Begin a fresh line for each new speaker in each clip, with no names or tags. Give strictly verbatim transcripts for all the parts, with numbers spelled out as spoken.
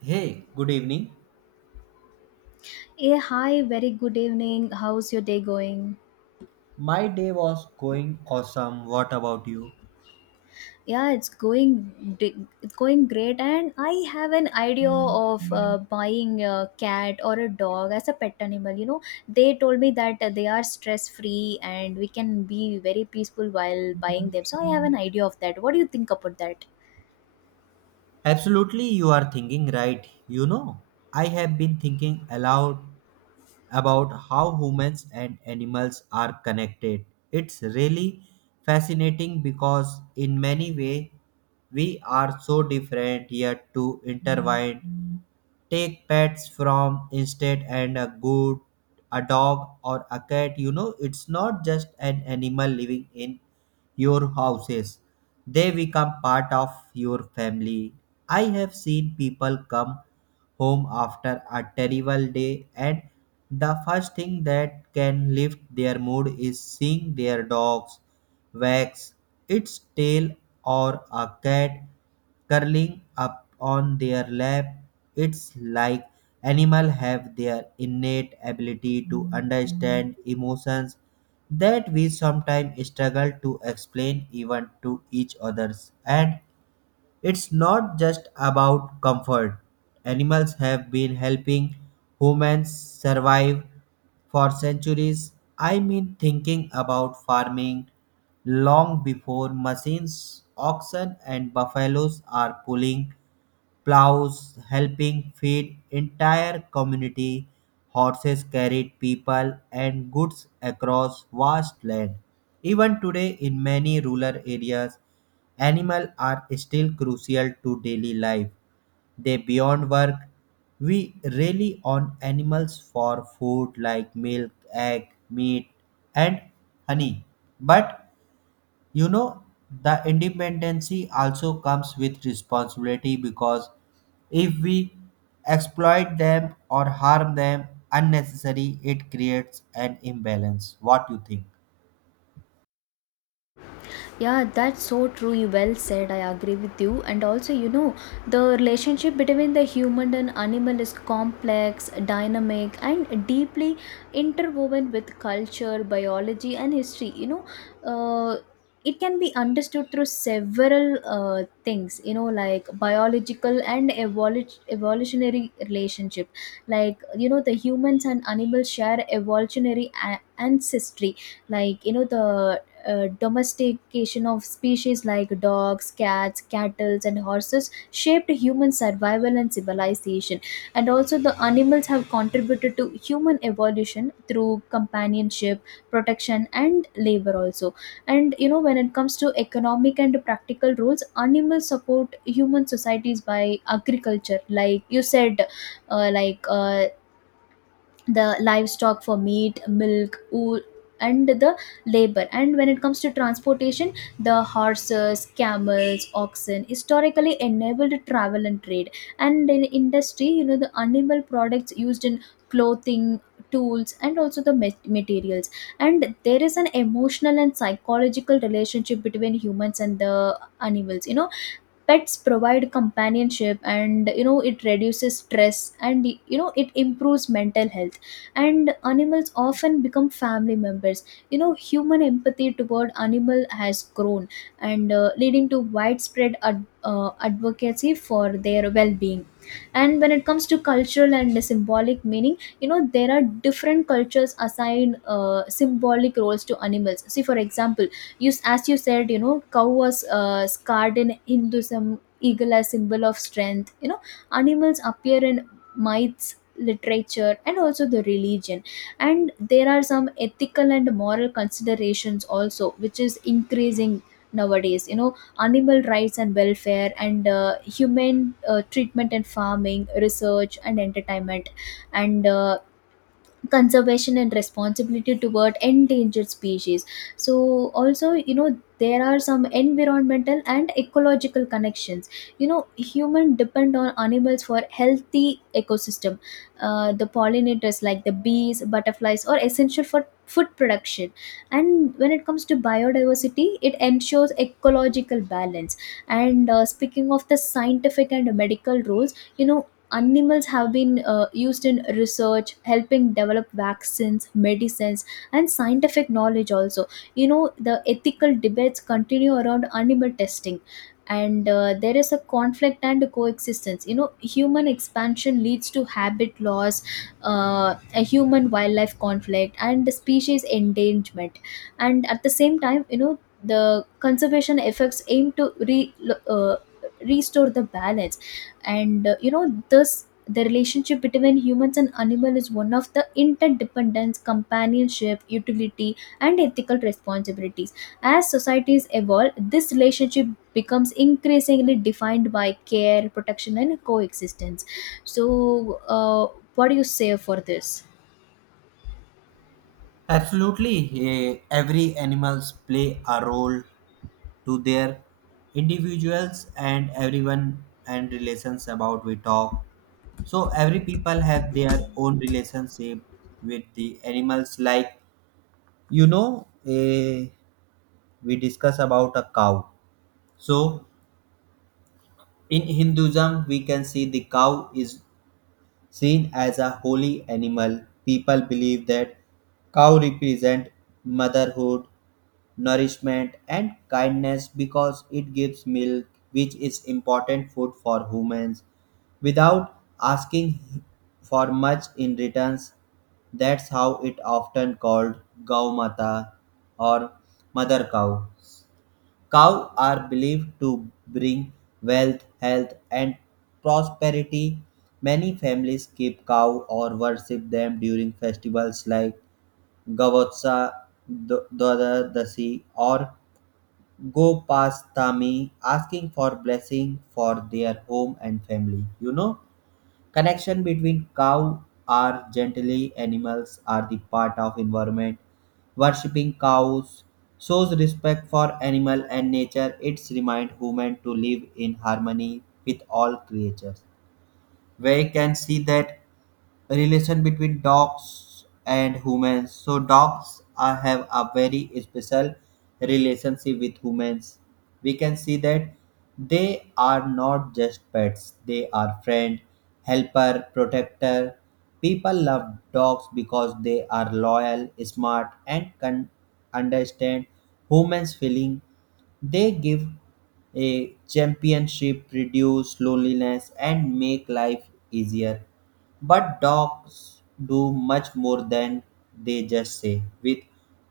Hey, good evening.
Yeah, hi, very good evening. How's your day going?
My day was going awesome. What about you?
Yeah, it's going di- it's going great and I have an idea of uh, buying a cat or a dog as a pet animal, you know. They told me that uh, they are stress free and we can be very peaceful while buying them. So I have an idea of that. What do you think about that?
Absolutely, you are thinking right. You know, I have been thinking aloud about how humans and animals are connected. It's really fascinating because, in many ways, we are so different yet to intertwined. Take pets from instead and a good a dog or a cat you know it's not just an animal living in your houses they become part of your family I have seen people come home after a terrible day and the first thing that can lift their mood is seeing their dogs wags its tail or a cat curling up on their lap. It's like animals have their innate ability to understand emotions that we sometimes struggle to explain even to each others. And it's not just about comfort. Animals have been helping humans survive for centuries. I mean, thinking about farming long before machines, oxen, and buffaloes are pulling plows helping feed entire community. Horses carried people and goods across vast land. Even today, in many rural areas, animals are still crucial to daily life. They beyond work. We rely on animals for food like milk, egg, meat, and honey. But you know, the independency also comes with responsibility because if we exploit them or harm them unnecessarily, it creates an imbalance. What you think?
Yeah, that's so true. You well said. I agree with you. And also, you know, the relationship between the human and animal is complex, dynamic, and deeply interwoven with culture, biology, and history. You know, uh, it can be understood through several uh, things. You know, like biological and evolu- evolutionary relationship. Like you know, the humans and animals share evolutionary a- ancestry, like you know, the uh, domestication of species like dogs, cats, cattle, and horses shaped human survival and civilization. And also, the animals have contributed to human evolution through companionship, protection, and labor, also. And you know, when it comes to economic and practical roles, animals support human societies by agriculture, like you said, uh, like uh, the livestock for meat, milk, wool, and the labor. And when it comes to transportation, the horses, camels, oxen historically enabled travel and trade, and in industry, you know, the animal products used in clothing, tools, and also the ma- materials. And there is an emotional and psychological relationship between humans and the animals. You know, pets provide companionship and you know it reduces stress and you know it improves mental health, and animals often become family members. You know, human empathy toward animal has grown and uh, leading to widespread ad- uh, advocacy for their well-being. And when it comes to cultural and symbolic meaning, you know, there are different cultures assign uh, symbolic roles to animals. See for example, you as you said, you know, cow was uh, scarred in hinduism, eagle as symbol of strength. You know, animals appear in myths, literature, and also the religion. And there are some ethical and moral considerations also which is increasing nowadays. You know, animal rights and welfare, and uh, human uh, treatment, and farming, research, and entertainment, and uh, conservation and responsibility toward endangered species. So also, you know, there are some environmental and ecological connections. You know, human depend on animals for healthy ecosystem. Uh, the pollinators like the bees, butterflies are essential for food production, and when it comes to biodiversity, it ensures ecological balance. And uh, speaking of the scientific and medical roles, you know, animals have been uh, used in research, helping develop vaccines, medicines, and scientific knowledge also. You know, the ethical debates continue around animal testing. And uh, there is a conflict and coexistence. You know, human expansion leads to habit loss, uh, a human wildlife conflict and species endangerment. And at the same time, you know, the conservation efforts aim to re- uh, restore the balance. And uh, you know, this the relationship between humans and animal is one of the interdependence, companionship, utility, and ethical responsibilities. As societies evolve, this relationship becomes increasingly defined by care, protection, and coexistence. So uh, what do you say for this?
Absolutely, eh, every animals play a role to their individuals and everyone and relations about we talk. So every people have their own relationship with the animals. Like you know, eh, we discuss about a cow. So, in Hinduism, we can see the cow is seen as a holy animal. People believe that cow represent motherhood, nourishment, and kindness because it gives milk, which is important food for humans, without asking for much in returns. That's how it often called Gau Mata or Mother Cow. Cows are believed to bring wealth, health, and prosperity. Many families keep cow or worship them during festivals like Gavotsa, Dwadasi, or Gopastami, asking for blessing for their home and family. You know. Connection between cow are gently animals are the part of environment. Worshipping cows shows respect for animal and nature. It's remind human to live in harmony with all creatures where you can see that relation between dogs and humans. So dogs are, have a very special relationship with humans. We can see that they are not just pets; they are friend, helper, protector. People love dogs because they are loyal, smart, and can understand humans' feeling they give a championship, reduce loneliness, and make life easier. But dogs do much more than they just say. With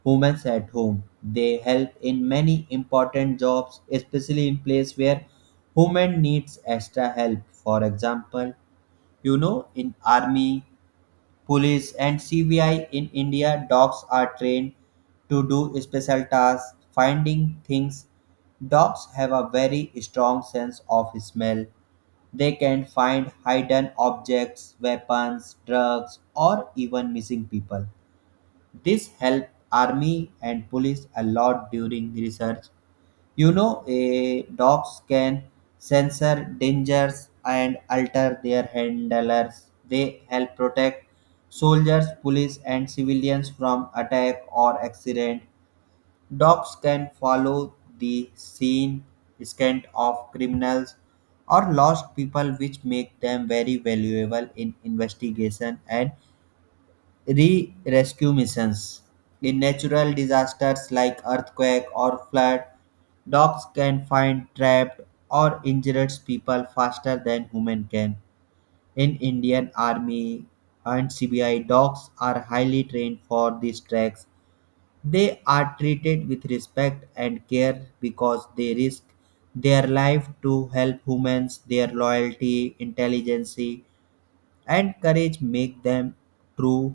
humans at home, they help in many important jobs, especially in places where human needs extra help. For example, you know, in army police, and C B I in India, dogs are trained to do special tasks, finding things. Dogs have a very strong sense of smell. They can find hidden objects, weapons, drugs, or even missing people. This helps army and police a lot during research you know, a dogs can censor dangers and alter their handlers. They help protect soldiers, police, and civilians from attack or accident. Dogs can follow the scene, scent of criminals or lost people, which make them very valuable in investigation and re-rescue missions. In natural disasters like earthquake or flood, dogs can find trapped or injured people faster than human can. In Indian Army and C B I, dogs are highly trained for these tracks. They are treated with respect and care because they risk their life to help humans. Their loyalty, intelligence, and courage make them true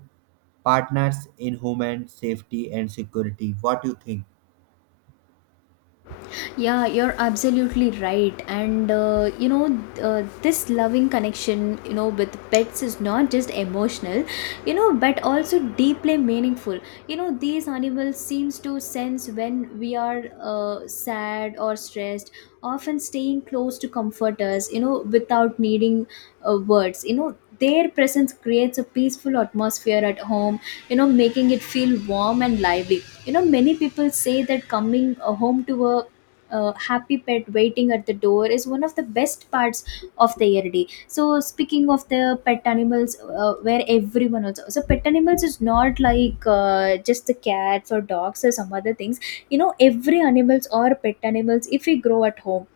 partners in human safety and security what do you think
Yeah, you're absolutely right. And uh, you know, uh, this loving connection, you know, with pets is not just emotional, you know, but also deeply meaningful. You know, these animals seems to sense when we are uh, sad or stressed, often staying close to comfort us, you know, without needing uh, words. You know, their presence creates a peaceful atmosphere at home, you know, making it feel warm and lively. You know, many people say that coming uh, home to a uh, happy pet waiting at the door is one of the best parts of the year day. So speaking of the pet animals, uh, where everyone also, so pet animals is not like uh, just the cats or dogs or some other things. You know, every animals or pet animals, if we grow at home,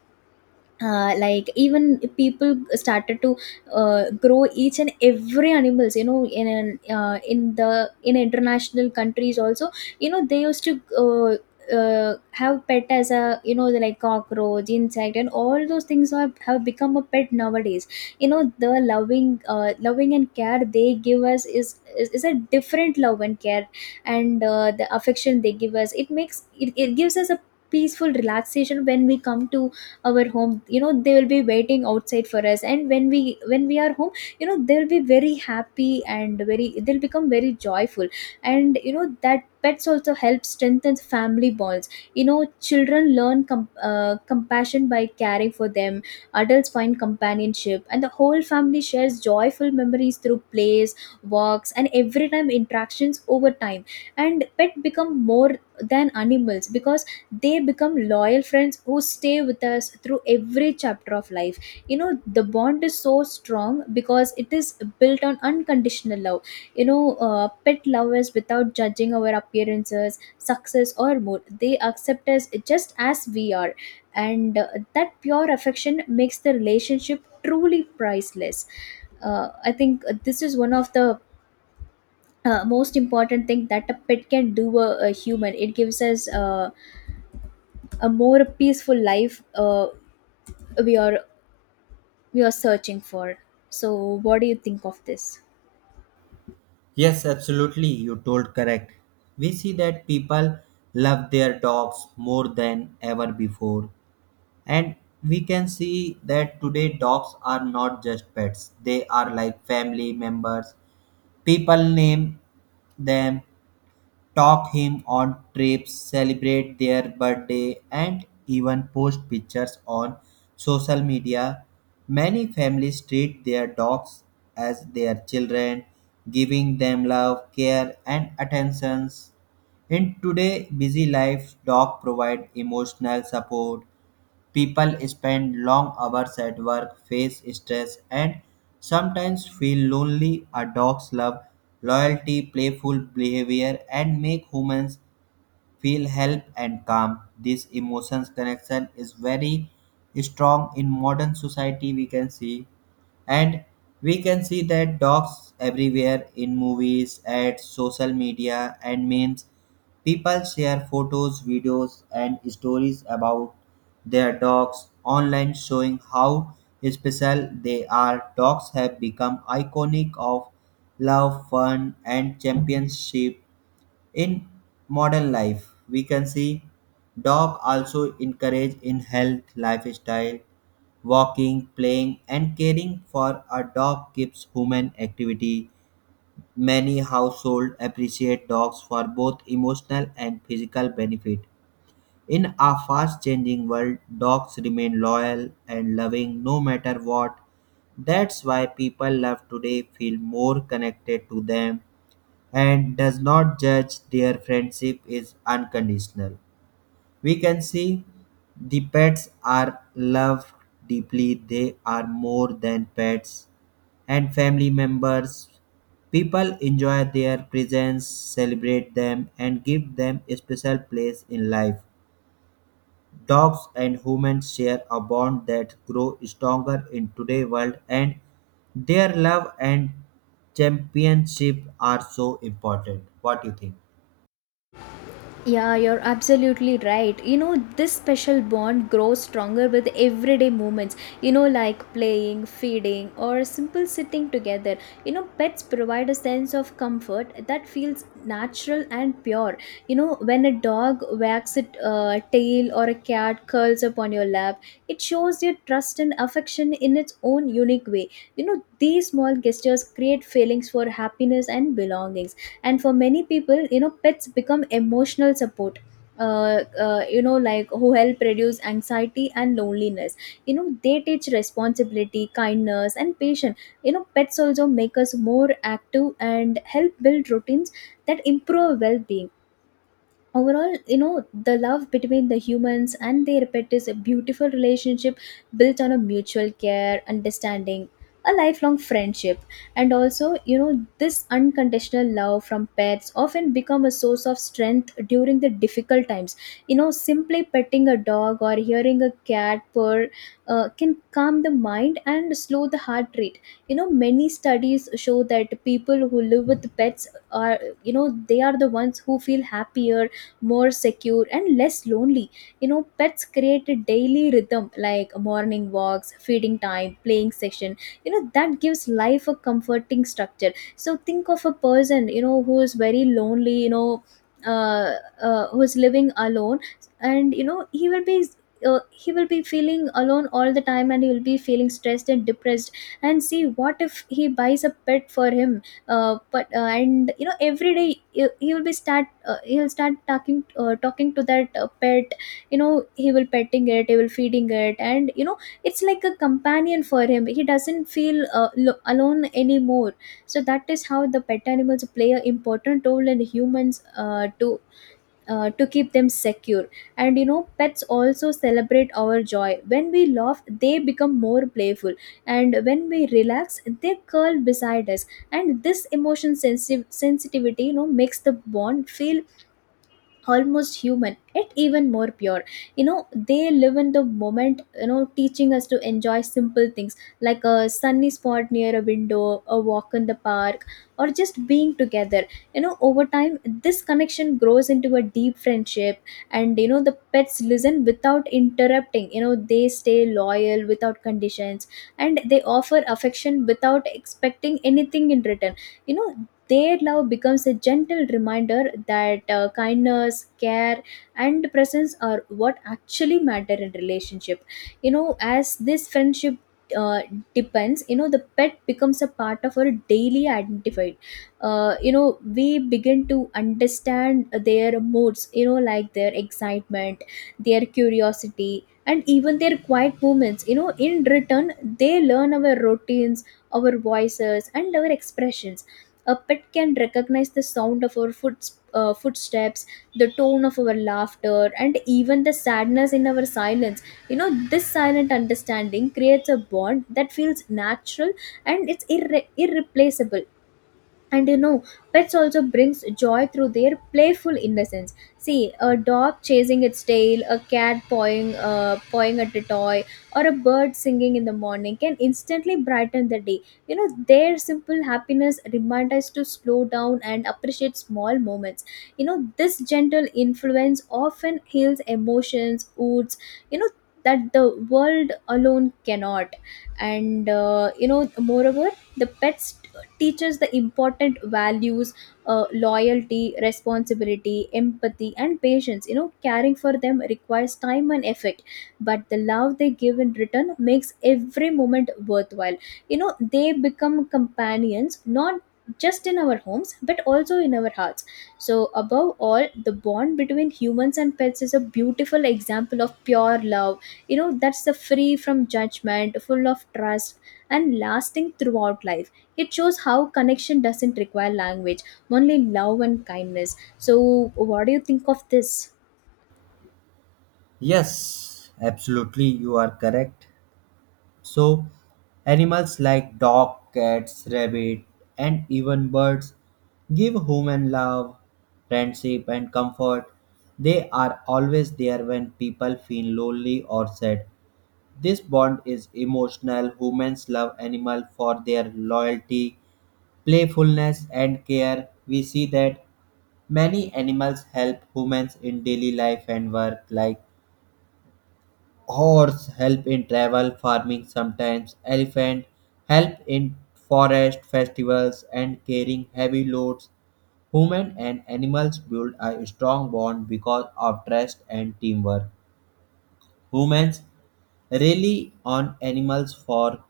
uh, like even people started to uh, grow each and every animals. You know, in an, uh, in the in international countries also, you know, they used to uh, uh, have pet as a, you know, like cockroach, insect, and all those things have, have become a pet nowadays. You know, the loving uh, loving and care they give us is, is is a different love and care. And uh, the affection they give us, it makes it, it gives us a peaceful relaxation when we come to our home. You know, they will be waiting outside for us, and when we when we are home, you know, they'll be very happy and very, they'll become very joyful. And you know that pets also help strengthen family bonds. You know, children learn com- uh, compassion by caring for them. Adults find companionship, and the whole family shares joyful memories through plays, walks, and every time interactions. Over time, and pet become more than animals, because they become loyal friends who stay with us through every chapter of life. You know, the bond is so strong because it is built on unconditional love. You know, uh, pet lovers, without judging our appearances, success, or mood, they accept us just as we are. And uh, that pure affection makes the relationship truly priceless. Uh, i think uh, this is one of the uh, most important thing that a pet can do a, a human. It gives us uh, a more peaceful life uh, we are we are searching for. So what do you think of this?
yes absolutely you told correct we see that people love their dogs more than ever before and we can see that today dogs are not just pets they are like family members people name them talk him on trips, celebrate their birthday, and even post pictures on social media. Many families treat their dogs as their children, giving them love, care, and attentions. In today's busy life, dogs provide emotional support, People spend long hours at work, face stress, and sometimes feel lonely. A dog's love, loyalty, playful behavior, and make humans feel help and calm. This emotions connection is very strong in modern society we can see and we can see that dogs everywhere in movies at social media and memes people share photos videos and stories about their dogs online showing how special they are dogs have become iconic of love fun and championship in modern life, we can see dog also encourage in health lifestyle, walking, playing, and caring for a dog keeps human activity. Many households appreciate dogs for both emotional and physical benefit. In a fast changing world, dogs remain loyal and loving no matter what. That's why people love today feel more connected to them and does not judge their friendship is unconditional. We can see the pets are loved deeply, they are more than pets and family members. People enjoy their presence, celebrate them, and give them a special place in life. Dogs and humans share a bond that grows stronger in today's world, and their love and championship are so important. What do you think?
Yeah, you're absolutely right. You know, this special bond grows stronger with everyday moments, you know, like playing, feeding, or simple sitting together. You know, pets provide a sense of comfort that feels natural and pure. You know, when a dog wags its uh, tail or a cat curls up on your lap, it shows your trust and affection in its own unique way. You know, these small gestures create feelings for happiness and belongings. And for many people, you know, pets become emotional support, uh, uh, you know, like who help reduce anxiety and loneliness. You know, they teach responsibility, kindness, and patience. You know, pets also make us more active and help build routines that improve well-being overall. You know, the love between the humans and their pet is a beautiful relationship built on a mutual care, understanding, a lifelong friendship. And also, you know, this unconditional love from pets often become a source of strength during the difficult times. You know, simply petting a dog or hearing a cat purr uh, can calm the mind and slow the heart rate. You know, many studies show that people who live with pets are, you know, they are the ones who feel happier, more secure, and less lonely. You know, pets create a daily rhythm like morning walks, feeding time, playing session. You know, that gives life a comforting structure. So think of a person, you know, who is very lonely, you know, uh, uh, who's living alone. And you know, he will be uh, he will be feeling alone all the time, and he will be feeling stressed and depressed. And see, what if he buys a pet for him? Uh, but uh, and you know, every day, he, he will be start uh, he'll start talking, uh, talking to that uh, pet. You know, he will petting it, he will feeding it, and you know, it's like a companion for him. He doesn't feel uh, lo- alone anymore. So that is how the pet animals play an important role in humans uh, to uh, to keep them secure. And you know, pets also celebrate our joy. When we laugh, they become more playful, and when we relax, they curl beside us. And this emotion sensi- sensitivity, you know, makes the bond feel almost human, yet even more pure. You know, they live in the moment, you know, teaching us to enjoy simple things like a sunny spot near a window, a walk in the park, or just being together. You know, over time this connection grows into a deep friendship. And you know, the pets listen without interrupting. You know, they stay loyal without conditions, and they offer affection without expecting anything in return. You know, their love becomes a gentle reminder that uh, kindness, care, and presence are what actually matter in relationship. You know, as this friendship uh, depends, you know, the pet becomes a part of our daily identified. Uh, you know, we begin to understand their moods, you know, like their excitement, their curiosity, and even their quiet moments. You know, in return, they learn our routines, our voices, and our expressions. A pet can recognize the sound of our foot, uh, footsteps, the tone of our laughter, and even the sadness in our silence. You know, this silent understanding creates a bond that feels natural and it's irre- irreplaceable And you know, pets also brings joy through their playful innocence. See a dog chasing its tail, a cat pawing uh, pawing at a toy, or a bird singing in the morning can instantly brighten the day. You know, their simple happiness remind us to slow down and appreciate small moments. You know, this gentle influence often heals emotions wounds, you know, that the world alone cannot. And uh, you know moreover the pets teaches the important values, uh, loyalty, responsibility, empathy, and patience. You know, caring for them requires time and effort, but the love they give in return makes every moment worthwhile. You know, they become companions not just in our homes but also in our hearts. So above all, the bond between humans and pets is a beautiful example of pure love. You know, that's the free from judgment, full of trust, and lasting throughout life. It shows how connection doesn't require language, only love and kindness. So, what do you think of this?
Yes, absolutely, you are correct. So, animals like dog, cats, rabbit, and even birds give human love, friendship, and comfort. They are always there when people feel lonely or sad. This bond is emotional. Humans love animals for their loyalty, playfulness, and care. We see that many animals help humans in daily life and work, like horse help in travel farming sometimes elephant help in forest festivals and carrying heavy loads human and animals build a strong bond because of trust and teamwork humans rely on animals for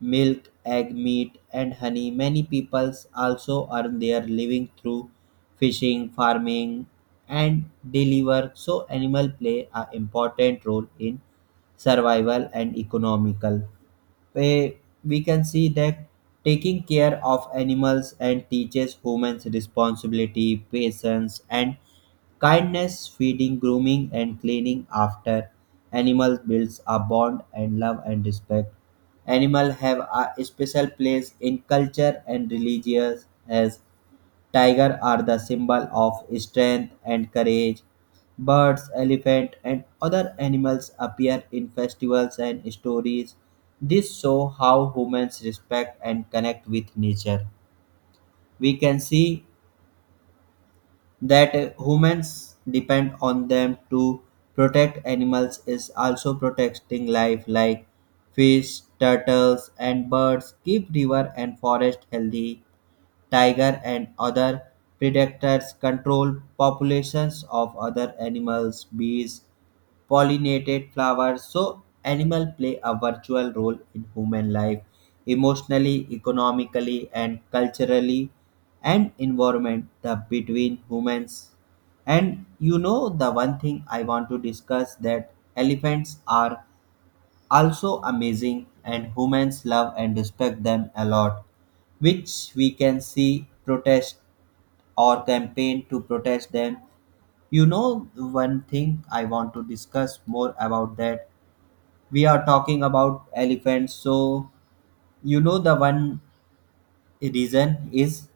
milk, egg, meat, and honey. Many peoples also earn their living through fishing, farming, and daily work. So, animal play an important role in survival and economical. Eh, We can see that taking care of animals and teaches humans responsibility, patience, and kindness, feeding, grooming, and cleaning after animals builds a bond and love and respect. Animals have a special place in culture and religion as tiger are the symbol of strength and courage. Birds, elephant, and other animals appear in festivals and stories. This show how humans respect and connect with nature. We can see that humans depend on them to protect animals is also protecting life like fish, turtles, and birds. Keep river and forest healthy. Tiger and other predators control populations of other animals, bees, pollinated flowers. So animal play a virtual role in human life emotionally, economically and culturally and environment the between humans. And you know the one thing I want to discuss that elephants are also amazing and humans love and respect them a lot which we can see protest or campaign to protest them you know, one thing I want to discuss more about that. We are talking about elephants, so you know, the one reason is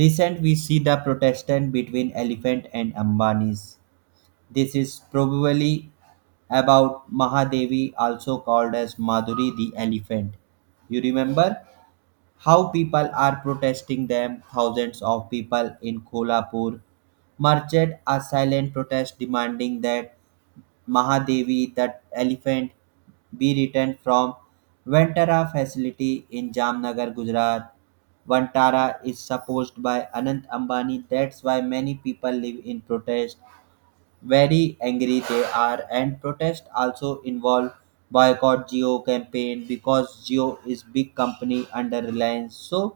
recent we see the protestant between elephant and Ambanis. This is probably about Mahadevi, also called as Madhuri the elephant. You remember how people are protesting them, thousands of people in Kolhapur marched a silent protest demanding that Mahadevi, that elephant, be returned from Vantara facility in Jamnagar, Gujarat. Vantara is supposed by Anant Ambani. That's why many people live in protest very angry they are and protest also involve boycott Geo campaign because Geo is big company under Reliance so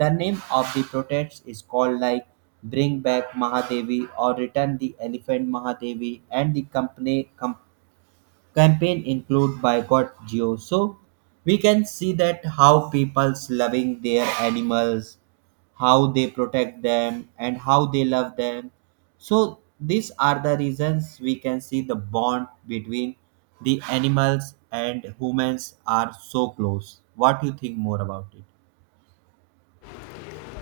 the name of the protest is called like bring back Mahadevi or return the elephant Mahadevi and the company com- campaign include boycott Geo so we can see that how people's loving their animals how they protect them and how they love them so these are the reasons we can see the bond between the animals and humans are so close what do you think more about it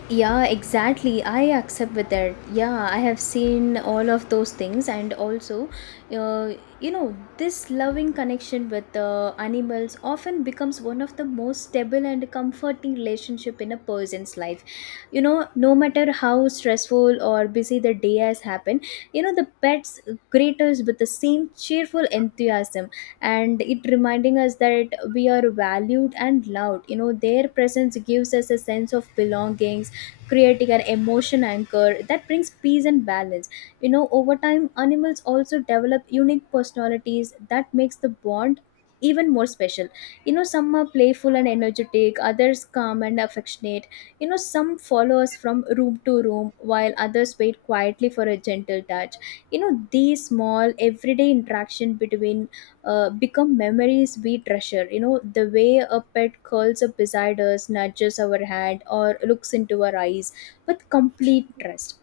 Yeah, exactly. I accept with that. Yeah, I have seen all of those things, and also, uh, you know, this loving connection with the animals often becomes one of the most stable and comforting relationship in a person's life. You know, no matter how stressful or busy the day has happened, you know, the pets greet us with the same cheerful enthusiasm, and it reminding us that we are valued and loved. You know, their presence gives us a sense of belonging, creating an emotion anchor that brings peace and balance. You know, over time animals also develop unique personalities that makes the bond even more special. You know, some are playful and energetic, others calm and affectionate. You know, some follow us from room to room while others wait quietly for a gentle touch. You know, these small everyday interaction between uh, become memories we treasure. You know, the way a pet curls up beside us, nudges our hand, or looks into our eyes with complete trust.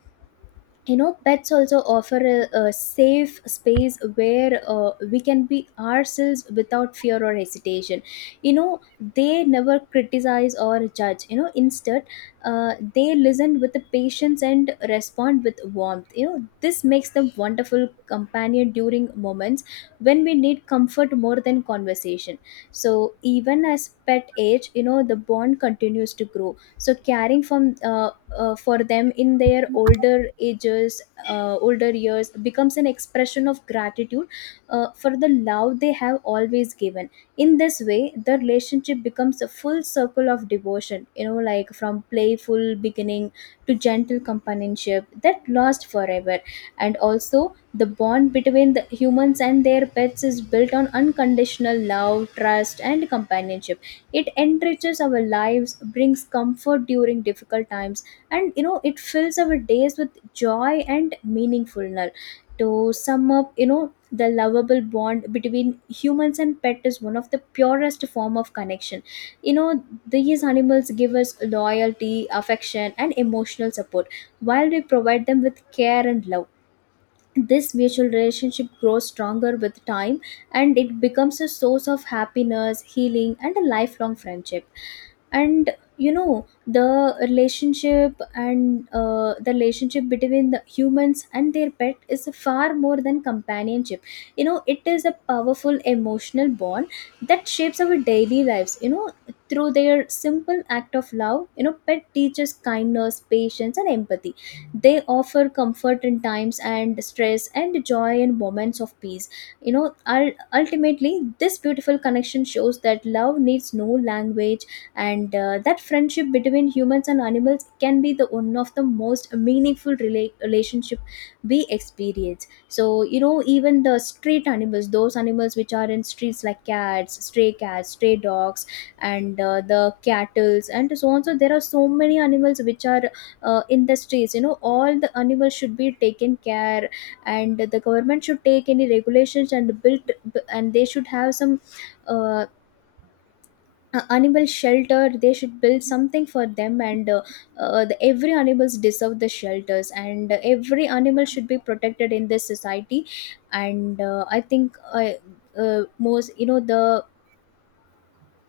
You know, pets also offer a, a safe space where uh, we can be ourselves without fear or hesitation. You know, they never criticize or judge. You know, instead uh, they listen with the patience and respond with warmth. You know, this makes them wonderful companion during moments when we need comfort more than conversation. So even as pet age, you know, the bond continues to grow. So caring from uh, uh, for them in their older ages uh, older years becomes an expression of gratitude uh, for the love they have always given. In this way, the relationship becomes a full circle of devotion, you know, like from playful beginning to gentle companionship that lasts forever. And also, the bond between the humans and their pets is built on unconditional love, trust, and companionship. It enriches our lives, brings comfort during difficult times, and you know, it fills our days with joy and meaningfulness. To sum up, you know, the lovable bond between humans and pet is one of the purest form of connection. You know, these animals give us loyalty, affection, and emotional support, while we provide them with care and love. This mutual relationship grows stronger with time, and it becomes a source of happiness, healing, and a lifelong friendship. And you know, the relationship and uh, the relationship between the humans and their pet is far more than companionship. You know, it is a powerful emotional bond that shapes our daily lives. You know, through their simple act of love, you know, pet teaches kindness, patience, and empathy. They offer comfort in times and stress and joy in moments of peace. You know, ul- ultimately this beautiful connection shows that love needs no language and uh, that friendship between humans and animals can be the one of the most meaningful rela- relationship we experience. So you know, even the street animals, those animals which are in streets like cats, stray cats, stray dogs, and uh, the cattles and so on. So there are so many animals which are uh, in the streets. You know, all the animals should be taken care, and the government should take any regulations and built, and they should have some uh, uh, animal shelter. They should build something for them, and uh, uh, the, every animals deserve the shelters, and every animal should be protected in this society. And uh, i think uh, uh, most, you know, the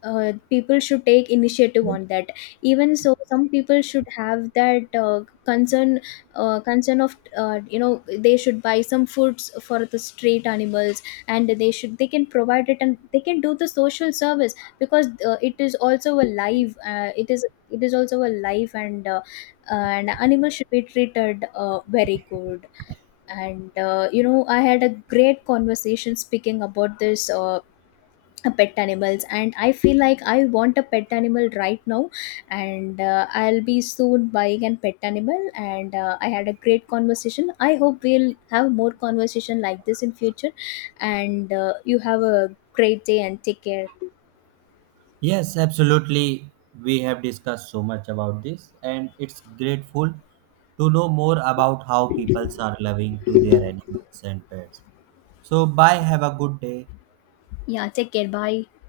uh, people should take initiative on that. Even so, some people should have that uh, concern uh, concern of, uh, you know, they should buy some foods for the street animals, and they should they can provide it, and they can do the social service because uh, it is also a life. Uh, it is it is also a life, and uh, an animal should be treated uh, very good. And uh, you know, I had a great conversation speaking about this, uh, pet animals, and I feel like I want a pet animal right now, and uh, I'll be soon buying a pet animal. And uh, I had a great conversation. I hope we'll have more conversation like this in future. And uh, you have a great day and take care.
Yes, absolutely. We have discussed so much about this, and it's grateful to know more about how people are loving to their animals and pets. So, bye. Have a good day.
Yeah, take care. Bye.